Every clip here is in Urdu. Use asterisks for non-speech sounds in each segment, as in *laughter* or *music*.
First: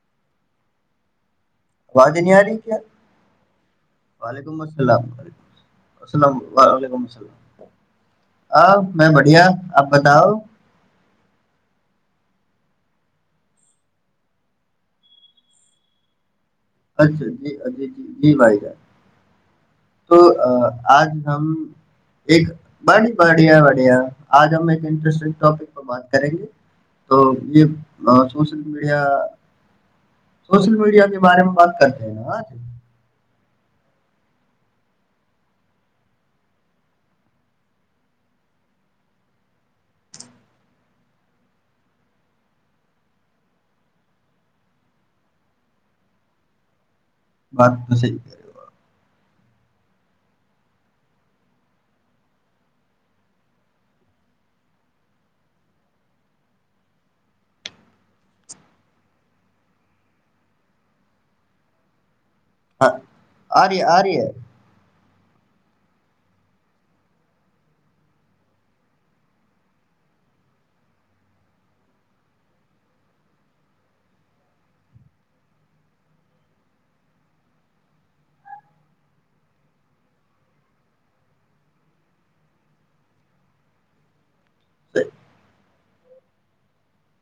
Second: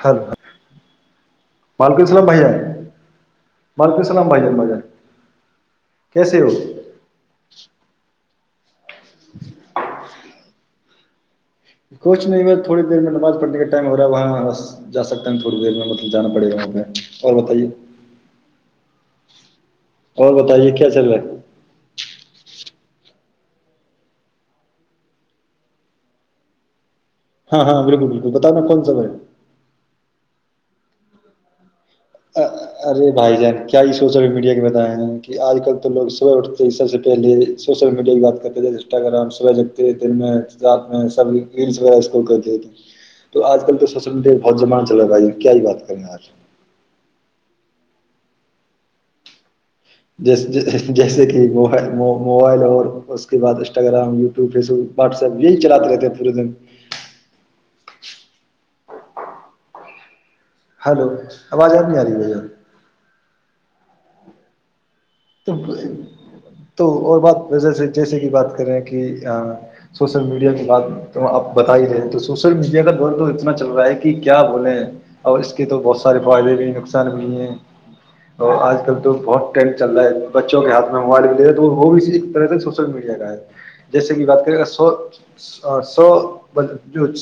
ہلو وعلیکم آواز السلام نہیں بھائی آ جان رہی کیا السلام بھائی وعلیکم جان بھائی جان السلام ویک الل السلام کیسے ہو و ععلیکم السلام آ میں بڑھیا آپ بتاؤ کچھ نہیں بس تھوڑی دیر میں نماز پڑھنے کا ٹائم ہو رہا ہے وہاں بس جا سکتے ہیں تھوڑ دیر میں مطلب جانا پڑے گا پہ اچھا اور جی بتائیے اجی جی جی بھای جان تو اور بتائیے کیا آج چل رہا ہے ہم ایک بڑی بڑھیا بڑھیا آج ہم ایک انٹرسٹنگ ٹاپک پر بات کریںگے تو یہ ہاں ہاں بالکل بالکل سوشل بتانا کون میڈیا سا ہے *unintelligible* سوشل میڈیا کے بارے میں بات کرتے ہیں نا آج ارے بھائی جان کیا یہ سوشل میڈیا کے بتائے ہیں کہ آج کل تو لوگ صبح اٹھتے سب سے پہلے سوشل میڈیا کی بات کرتے تھ انسٹاگرام صبح جگتےات سب ریلسغتے تو آج کل تو سوشل میڈیا بہت زمان چلاے بھائی کیا یہ بات کریں آج بات تو سحی کر ہو جیس جیسے کہ مو موبائل اور اس کے بعد Instagram YouTube Facebook WhatsApp یہی چلاتے رہتے ہیں پورے دن ہلو آواز آب نہیں آ رہی ہے بھ ہ آری آری تو اور بات ویس جیسے کہ بات کریں کہ سوشل میڈیا کی بات تو آپ بت ہی رہے تو سوشل میڈیا کا دور تو اتنا چل رہا ہے کہ کیا بولیں اور اس کے تو بہت سارے فائدے بھی ہیں نقصان بھی ہیں اور آج کل تو بہت ٹ چل رہا ہے بچوں کے ہاتھ میں موبائل بھی دے ہیں تو وہ بھی اسی طرح سے سوشل میڈیا کا ہے جیسے کہ بات کر سو صحیح سو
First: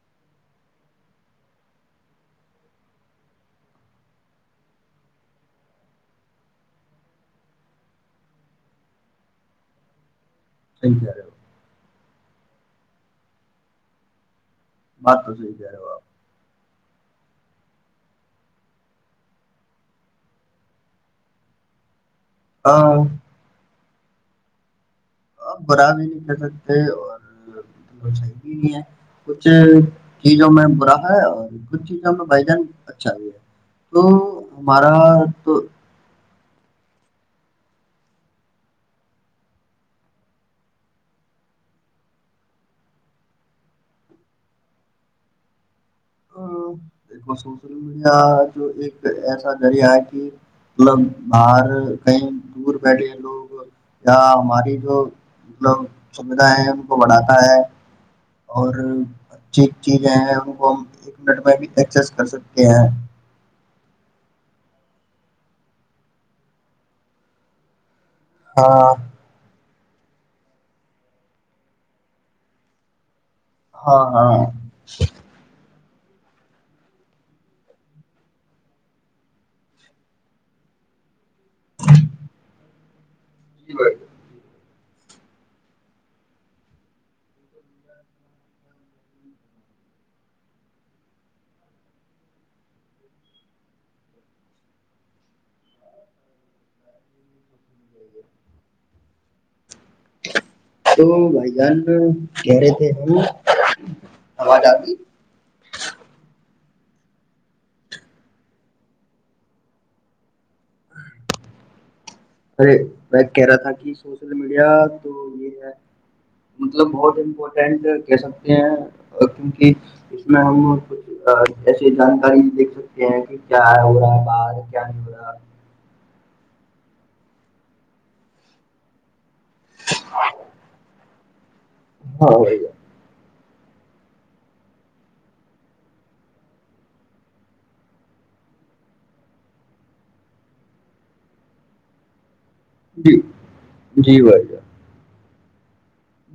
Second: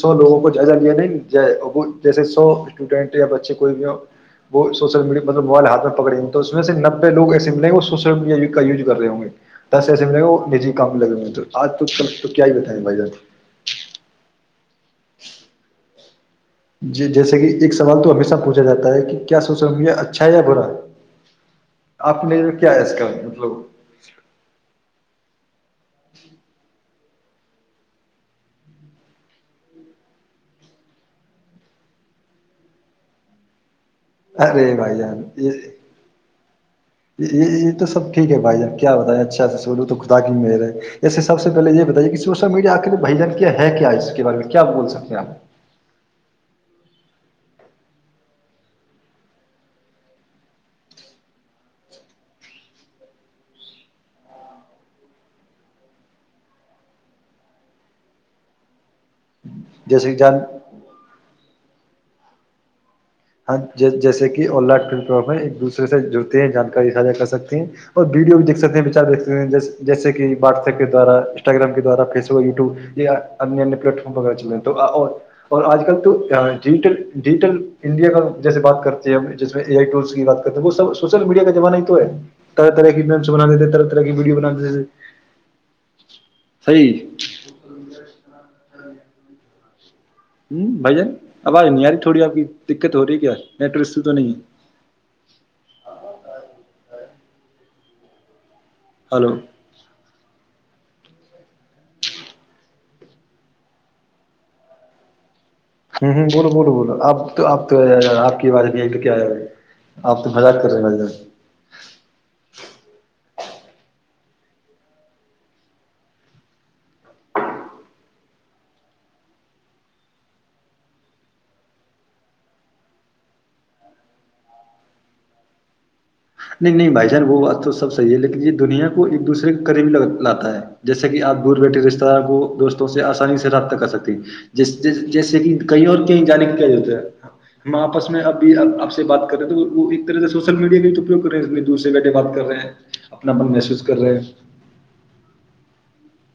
سو لوگوں کو جائزہ لیا نہیں وہ جیسے سو اسٹوڈینٹ یا بچے کوئی بھی وہ سوشل میڈیا مطلب موبائل ہاتھ میں پکڑی تو اس میں سے نبے لوگ ای لیں گ وہ سوشل میڈیا کا یز رہے ہوں گے دس ایسےم لیں گے وہ م ہی صحیح کم کہہ لگے رہے ہو م تو آج تو تو کیا ہی بتائیں بھائی جان بات تو سح کر رہ ہے باپ جیسے کہ ایک سوال تو ہمیشہ پوچھا جاتا ہے کہ کیا سوچا ہوں گے اچھا یا برا آپ نے کیا ہے کا مطلب ب آپ برا بھی نہیں کر سکتے اور صحیح بھی نہیں ہے کچھ چیزوں میں برا ہے اور کچھ چیزوں میں بھائی جان اچھا بھی ہے تو ارے ہمارا بھائی جان تو یہ یہ یہ تو سب ٹھیک ہے بھائی جان کیا بتائیں اچھا سے سولو تو خدا کی م ہے ایسے سب سے پہلے یہ بتائیے کہ سوشل میڈیا کے بھائی جان کیا ہے کیا اس کے بارے میں کیا بول سکتے ہیں آپ ہ دیکھو سوشل میڈیا جو ایک ایسا ذریعہ ہے کہ مطلب باہر کہیں دور بیٹھے لوگ یا ہماری جو مطلب سویدھا ہے ان کو بڑھاتا ہے اور ھیک چییک جیسے ہے کہ ہیں جان ہم کو ایک منٹ میں بھی ایکسس کر سکتے ہیں ہاں جیسے کہ ا ایک دوسرے سے جڑتے ہیں جانکاری ساھا کر سکتی ہیں اور ویڈیو بھی دیک ستے ہیں ہاں بچار دیک ستے ہیں جس جیسے کہ واٹس ایپ کے دوارا انسٹاگرام کے دوارا فیس بک یوٹیوب یہ ایہ انیہ پلیٹ ہاں فارم ہاں وغیرہل تو اور آج کل توٹل ڈجٹل انڈیا کا جیسے بات کرتے ہیں جس میں ایک ٹولز کی بات کرتے ہیں وہ سوشل میڈیا کا جوان ہی تو ہے کہ میں بناتے تھے طر طرح کی وی بناتے تھے صحیح ہ بھ جان آواز نہیں آ رہ تھوڑی آپ کی دقت ہو رہی کیا نیٹسو تو نہیں ہے ج ج ہے *inaudible* *unintelligible* ہلو تو بھائی جان کہہ رہے تھے ہماد ہوں ہوں بولو بولو بولو اب تو آپ تو آپ کی بار کیا آپ تو مزاد کر رہے ہیں م ارے ب کہہ رہا تھا کہ سوشل میڈیا تو یہ ہے مطلب بہت امپورٹینٹ کہہ سکتے ہیں کیونکہ اس میں ہم کچھ ایسی جانکاری دیکھ سکتے ہیں کہ کیا ہو رہا ہے بار کیا نہیں ہو رہا نہیں بھائی جان وہ بات تو سبحی ہے لیکن یہ دنیا کو ایک دوسر قریبی لاتا ہے جیسے کہ آپ دور بیٹھے رشتے داروں ہاں کو بھائی جان دوستوں سے آسانی سے رابطہ کر سکتی جیسے کہ کہیں اور کہیں جانے کی کیا ہم آپس میں اب آپ سے بات کریں تو طرح سے سوشل میڈیا کاوگ ز میں دوسرے گڈے بات کر رہے ہیں جی اپناپن محسوس کر رہے جی ہیں بھائی جان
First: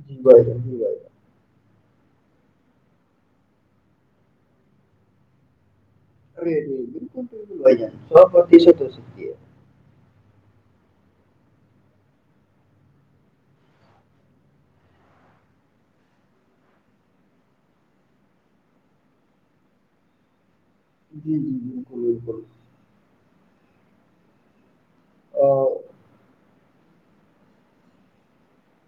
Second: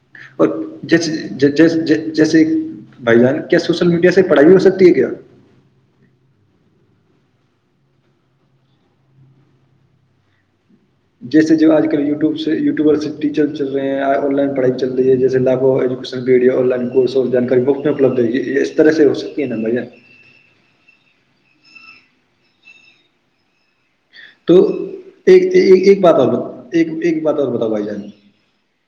جی بھائی اور جان جی بھائی جان جس جس *unintelligible* جیسے بھائی جان کیا سوشل میڈیا سے پڑھائی ہو سکتی ہے کیا ارے نہیں بالکل بالکل بھ سو بتی س تو ہو سکتی ہے جیسے جو آج کل یوٹیوب یوٹیوبر سے ٹیچر چل رہے ہیں آن لائن پڑھائی چل رہی ہے جیسے لاکھوں ایجوکیشن پی آن لائن کورس اور جانکاری بک میں اپلبدھ ہوی اس طرح سے ہو سکتی ہے نا بھہ جی جی بالکل بالکل تو *inaudible* ایک آ، ایک بات آ ایک ایک بات اور بتاؤ بھائی جان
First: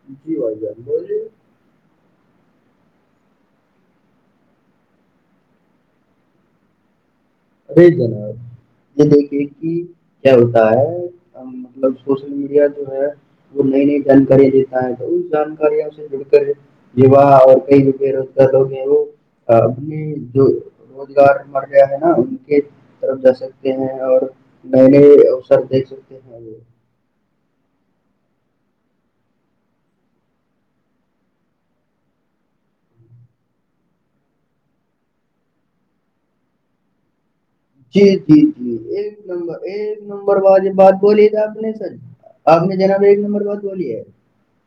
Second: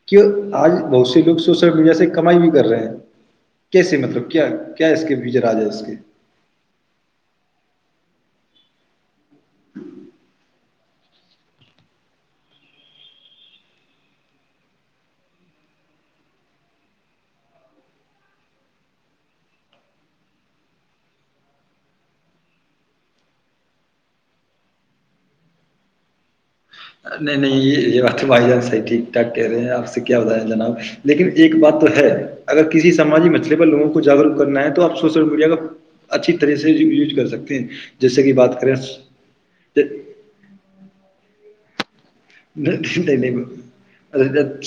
کی جی بھائی آج جان بہت سے بولیے لوگ سوشل میڈیا سے کمائی بھی کر رہے ہیں کیسے مطلب کیا کیا اس کے وجراج ہے اس کے ر جنا یہ دیکھ *unintelligible* یہ کہ کیا ہوتا ہے مطلب سوشل میڈیا جو ہے وہ نئی نئی جانکارییا دیتا ہے تو اس جانکاروں سے جڑ کر یہاہ اور کئی جو بے روزگار لوگ ہیں وہ اپنے جو روزگار مر گیا ہے ن ان کے طرف جا سکتے ہیں اور نئے نئے اوسر دیکھ سکتے ہیں وہ *unintelligible* نہیں نہیں یہ یہ بات بھائی جان صحیح ٹھیک ٹھاک کہہ رہے ہیں آپ سے کیا بتائیں جناب لیکن ایک بات تو ہے اگر کسی سماجی مچئلے پر لوگوں کو جاگروک کرنا ہے تو آپ سوشل میڈیا کا اچھی طرح سے یوز کر سکتے ہیں جی جیسے کہ جی بات جی ایک کریں نمبر ایک نمبر والی بات بولی آپ نے سر *unintelligible* *inaudible* *unintelligible* آپ نے جناب ایک نمبر بات بولی ہے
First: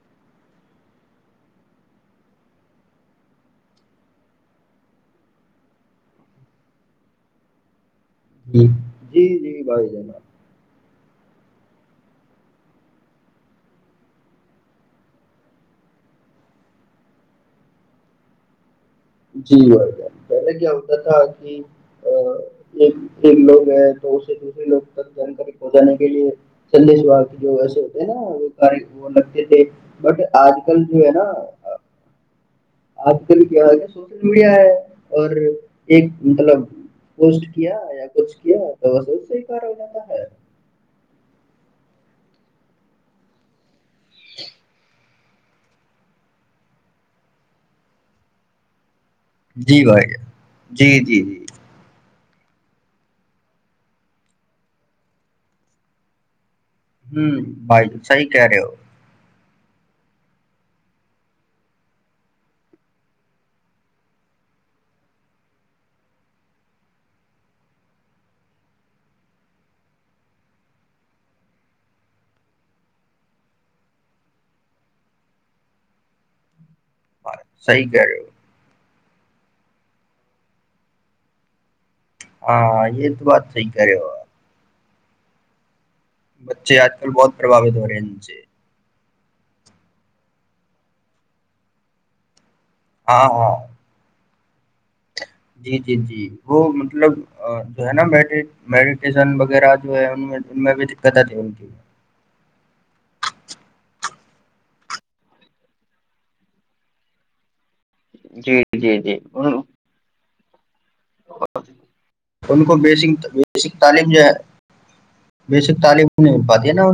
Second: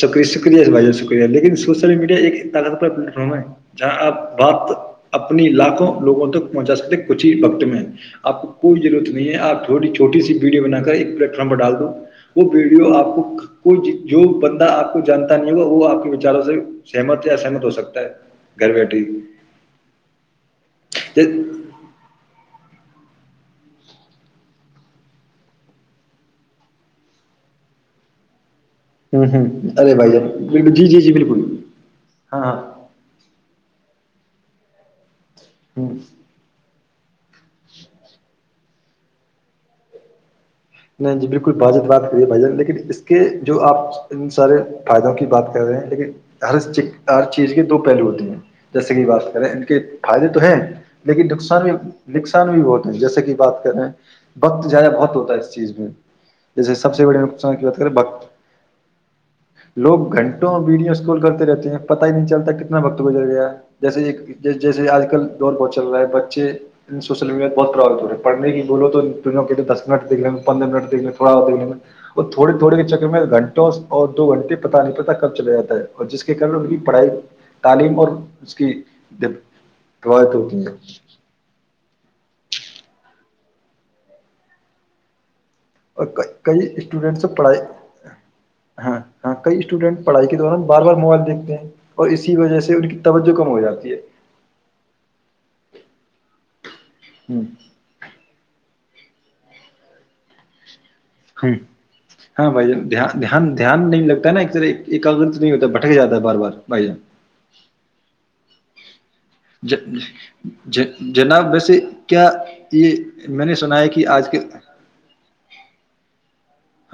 شری شکریہ بھائی ج شکریہ لیکن سوشل میڈیا ایک طاقتور پلیٹ فارم ہے جہاں آپ بات اپنی لاکھوں لوگوں تک پہنچا سکتے کچھ ہی وقت میں آ جی کوئی ضرورت نہیں جی جی ہےپ بھائی چھوٹی جناب چھٹی سی ویڈیو بنا کر ایک پلیٹ فارم پر ڈال دوں وہ ویڈیو آپ کو کوئی جو بندہ آپ کو جانتا نہیں ہوگا وہ آپ کے وچاروں سے سہمت یا ا سہمت ہو سکتا ہے گھر بیٹھے ہی جی ب پہلے کیا ہوتا تھا ہ کہ ا ایک ایک لوگ ہے تو اسے دوسرے لوگ تک جانکاری پہنچانے کے لیے سندیش با جو ایسے ہوتے ہیں نا کار وہ ہ ہ لگتے تھے ارے بھائی بٹ جان آج بکل جی جی جی بالکل ہاں ہاں آپ کل کیا گ سو *inaudible* اڑیا ہے اور ہ ایک مطلب پسٹ کیا یا کچھ کیا تو بس اس سے کار ہو جاتا ہے جی بالکل بجت بات کریے بائی جان لیکن اس کے جو آپ ان سارے فائدوں کی بات کر رہے ہیں لیکن ہر ہر چیز کے دو پہلو ہوتے ہیں جیسے کی بات کریں ان کے جی بھائی جان فائدے تو ہیں جی جی لیکن جی نقصان بھی نکقسان بھی بہتے ہیں جیسے کہ بات کریں وقت جایا بہت ہوتا ہے اس چیز میں جیسے سب سے بڑے ہمم نقصان کی بات بھائی کریں وقت صحیح کہہ رہے ہو لوگ گھنٹوں ویڈیو اسکال کرتے رہتے ہیں پت ہی نہیں چلتا کتنا وقت گزر گیا جیسے جیسے آج کل دور بہت چل رہا ہے بچے سوشل میڈیاہ بہت پرباوت ہو رہے ہیں پڑھنے بولو تو دوں کے دس منٹ دیکھ لیں پندر منٹ دیکنے تھوڑا دیکنے اور تھوڑی تھوڑے چکر میں گھنٹوں اور دو گھنٹے پتا نہیں پتا کب چل جاتا ہے اور جس کے ان پڑھائی صحیح تعلیم کہہ اور رہے ہو اس کی *inaudible* ہاں یہ تو بات صحیح کہہ رہے ہو اپ اور کئی بچے آج کل اسٹوڈینٹ سے بہت پڑھائی پرباوت ہو رہے ہیں ان سے ہاں ہاں کئی اسٹوڈینٹ پڑھائی کے دوران بار بار موبائل دیکتے ہیں اور اسی وجہ سے ان کی ہاں توجہ کم ہاں ہو جاتی ہے جی جی جی وہ مطلب ہ جو ہے نا بیٹھے میڈیٹیشن وغیرہ جو ہے ان ہ *inaudible* ہاں بھائی جان دان دھیان نہیں لگتا ہےا ایک طرح ایکگگر تو نہیں ہوتا بھٹک جاتا ہے بار بار بھائی جان جی جی جی ان *inaudible* جی جناب ویسے کیا ان کو یہ بیسک میں نے سنا بیسک ہے کہ تعلیم جو آج کے بیسک تعلیم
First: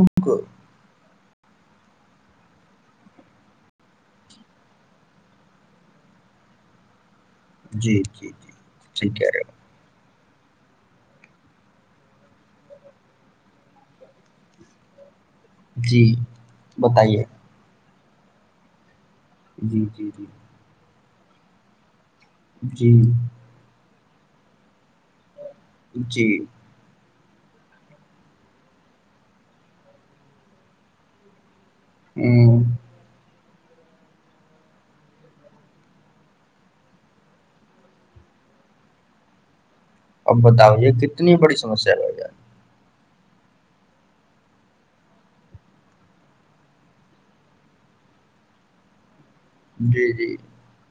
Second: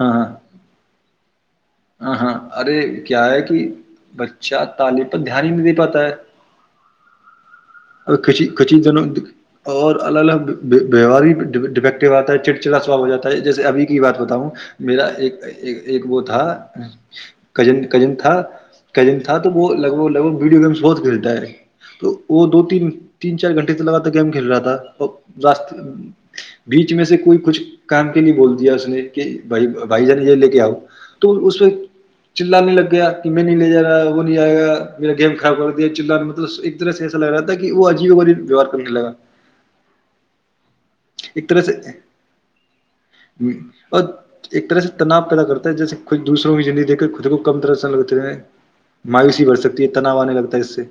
ہاں ہاں ہاں ہاں ارے کیا ہے کہ بچہ تعلیم پر دھیان ہی نہیں د پاتا ہے جی ا جی کچی جی کچی دونوں صحیح کہہ رہے اور الگ الگ بیواری ڈیفیکٹو آتا ہے چڑچڑا سوااب ہو جاتا ہے جیسے ابھی کی بات بتاؤ میرا ایک ہو ایک جی وہ تھا بتائیے کزن کزن تھا کزن تھا تو وہ جی لگ جی لگ جی بگ ویڈی گیمس بہت کھیل تو *unintelligible* وہ دو تین جی تین چار گھنٹے سے لگاتا گیم کھیل رہا تھا تو راس جی بیچ میں سے کوئی کچھ کام کے لیے بول دیا اس نے کہ بھائی بھائی جان ج لے کے آؤ تو اس میں تو چلا ہ نہیں لگیا میں نہیں لے جا وہ نہیں آئےا میرا گیم خراب کر دیا چ م ایک طرح سے ایسا لگ رہا تھا کہ وہ عجیب و ویوار کرنے لگا اب بتاؤ یہ کتنی بڑی سمسیا رہ یار ہ اور ایک طرح سے تناؤ پیدا کرتا ہے جیسے خود دوسروں کی زگی دیکھ خود کو کم طرح سے لگتے ہیں مایوسی بھڈ سکتی ہے جان جی تنا ہو آ جی نہیں لگتا ہے اس سے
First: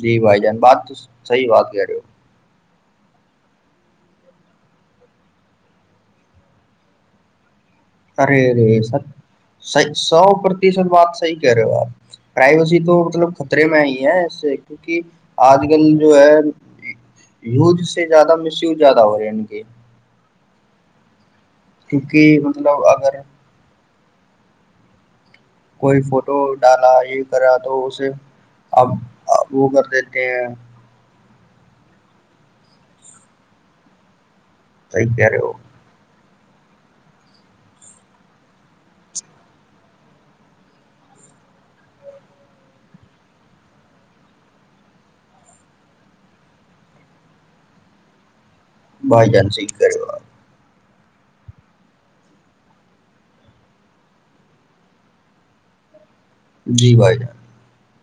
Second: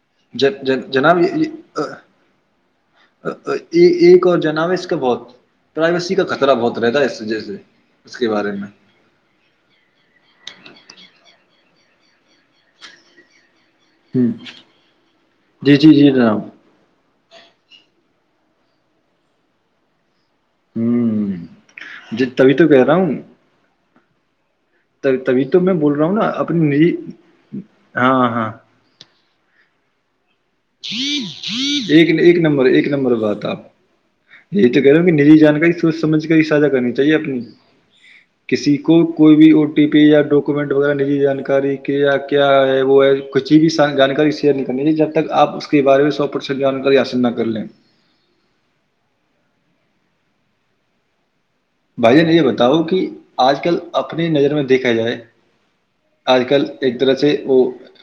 جی بھائی جان جن- بات جن- تو جناب یہ- صحیح یہ- بات کہہ اہ، رہے ہو ایک اور جناب اس کا بہت پرائیویسی کا خطرہ بہت رہتا ہے اس وجہ سے اس کے ارے بارے میں رے سب سو پرتیشت بات صحیح کہہ رہے ہو آپ پرائیویسی تو مطلب میں ہی ہے ہ اس سے کیکہ آج جی کل جی جی جو ہے جناب *unintelligible* سے زیادہ مس یوز زیادہ ہو رہے ہیں ان کی ہوں جی کیونکہ تبھی تو مطلب اگر تو تبھی تو میں بول کوئی رہا ہوں نا فوٹو اپنی نجی ڈالا یہ کرا تو اسے ہاں ہاں اب وہ کرتے تو *unintelligible* ایک ایک نمبر ایک نمبر بات آپ یہ تو کہہ رہ ہوں کہ صحیح نجی رہے ہو جانکاری سوچ سمجھ کے سھا کرنی چاہیے اپنی کسی کو کوئی بھی او ٹی پی یا ڈاکومنٹ وغیرہجی جانکاری کیا ہے وہ ہے کچسی بھی جانکاری شیئر نہیں کرنی چاہیے جب تک آپ اس کے بارے میں سو پرسنٹ جانکاری آسند نہ کر لیں بھائی جان سہی کہہ رہے ہو بھائی ج نے یہ بتاؤ کہ آج کل اپنی نظر میں دیکھا جائے آج کل جی ایک طرح بھائی سے جان وہ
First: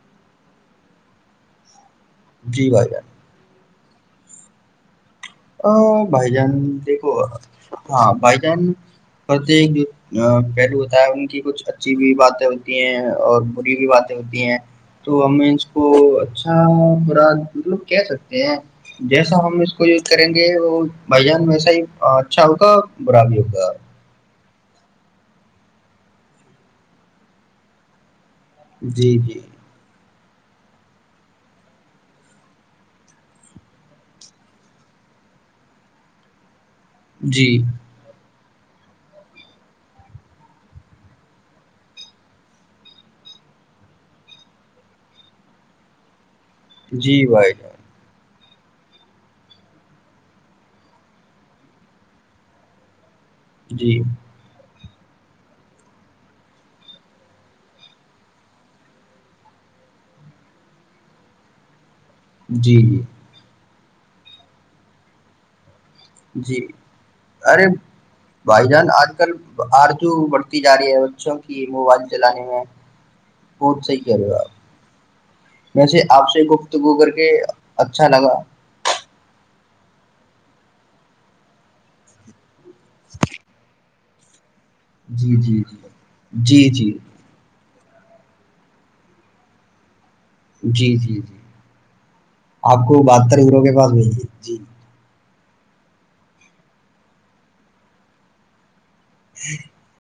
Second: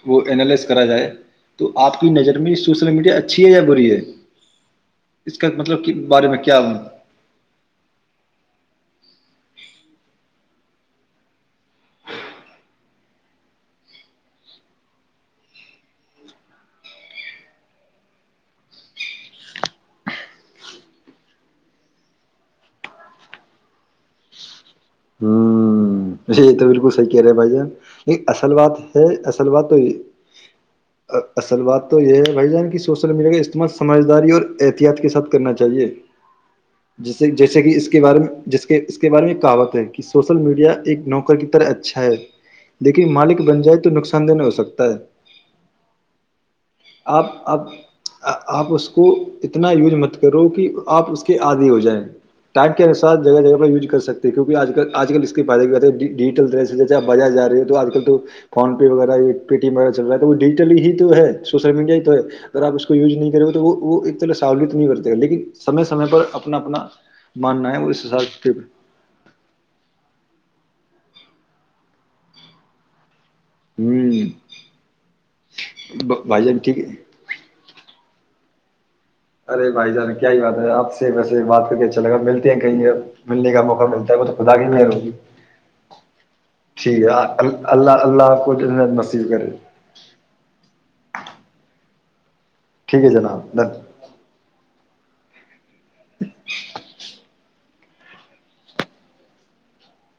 وہ اینالائز کرا جائے تو آپ کی نظر میں جی سوشل بھائی جان میڈیا اچھی ہے بریے *unintelligible* ا بھائی جان دیکھو ہاں بھائی جان پرت ایک جو پہلو ہوتا ہے ان کی کچھ اچھی بھی باتیں ہوتی ہیں اور بری بھی باتیں ہوتی ہیں تو ہم اس کو اچھا برا مطلب کہہ سکتے ہیں جیسا ہم اس کو جو کریں گے وہ بھائی جان ویسا ہی اچھا ہوگا برا بھی ہوگا ہوں یہ تو بالکل صحک رہ ہے بے اصل بات ہے جی جی اصل بات تو یہ اصل بات تو یہ ہے بھائی جان کی سوشل میڈیا کا استعمال سمجھداری اور احتیاط کے ساتھ کرنا چاہیئے جیسے جی جیسے کہ اس کے بارے میں جس کے اس کے بارے میں کاوک کہ سوشل میڈیا ایک نوکر کی طرح اچھا ہے لیکن مالک بن جائے تو نقصان دہ نہیں ہو سکتا ہے جی آپ بھائی اب آپ اس کو اتنا یوج مت کرو کہ آپ اس کے آدے ہو جائیں ٹائپ کیا جگہ جگہ پر جان وز کر جی سکتے کیکہ آج کل اس کے فائدے ڈیجیٹل جی آ ب ج رہی ہے تو آج کل تو فون پے وغہ پےٹیمہ چل رہا تو وہ ڈجیٹل ہی تو ہے سوشل میڈیا ہے اگر آ جی اس کو جی یوز نہیں کریں ہو تو وہ وہ ایکح سہولت نہیں کرتے لیکن سمے سمے پر اپنا جی اپنا ماننا ہے وہ اس س آرت بڑھتی جا رہی ہے بچوں کی موبائل چلانے میں بہت صحیح کہہ ہوں رہے ہو آپ وسے آپ سے بھائی جان ٹھیک ہے گفتگو کر کے اچھا لگا ارے بھائی جان کیا ہی بات ہے آپ سے ویسے بات کر کے اھا لگا مل ہیں کہیںے ملنے کا موقع ملتا س *unintelligible* *inaudible* پتا کی م ہوگی جی جی جی جی جی ٹھیک ہے ال اللہ اللہ کوت نصیب کرے جی جی جی آپ کو ٹھیک ہے بہتر جناب گرو کے دن پاس مل گے جی *inaudible* *inaudible* ہی *inaudible*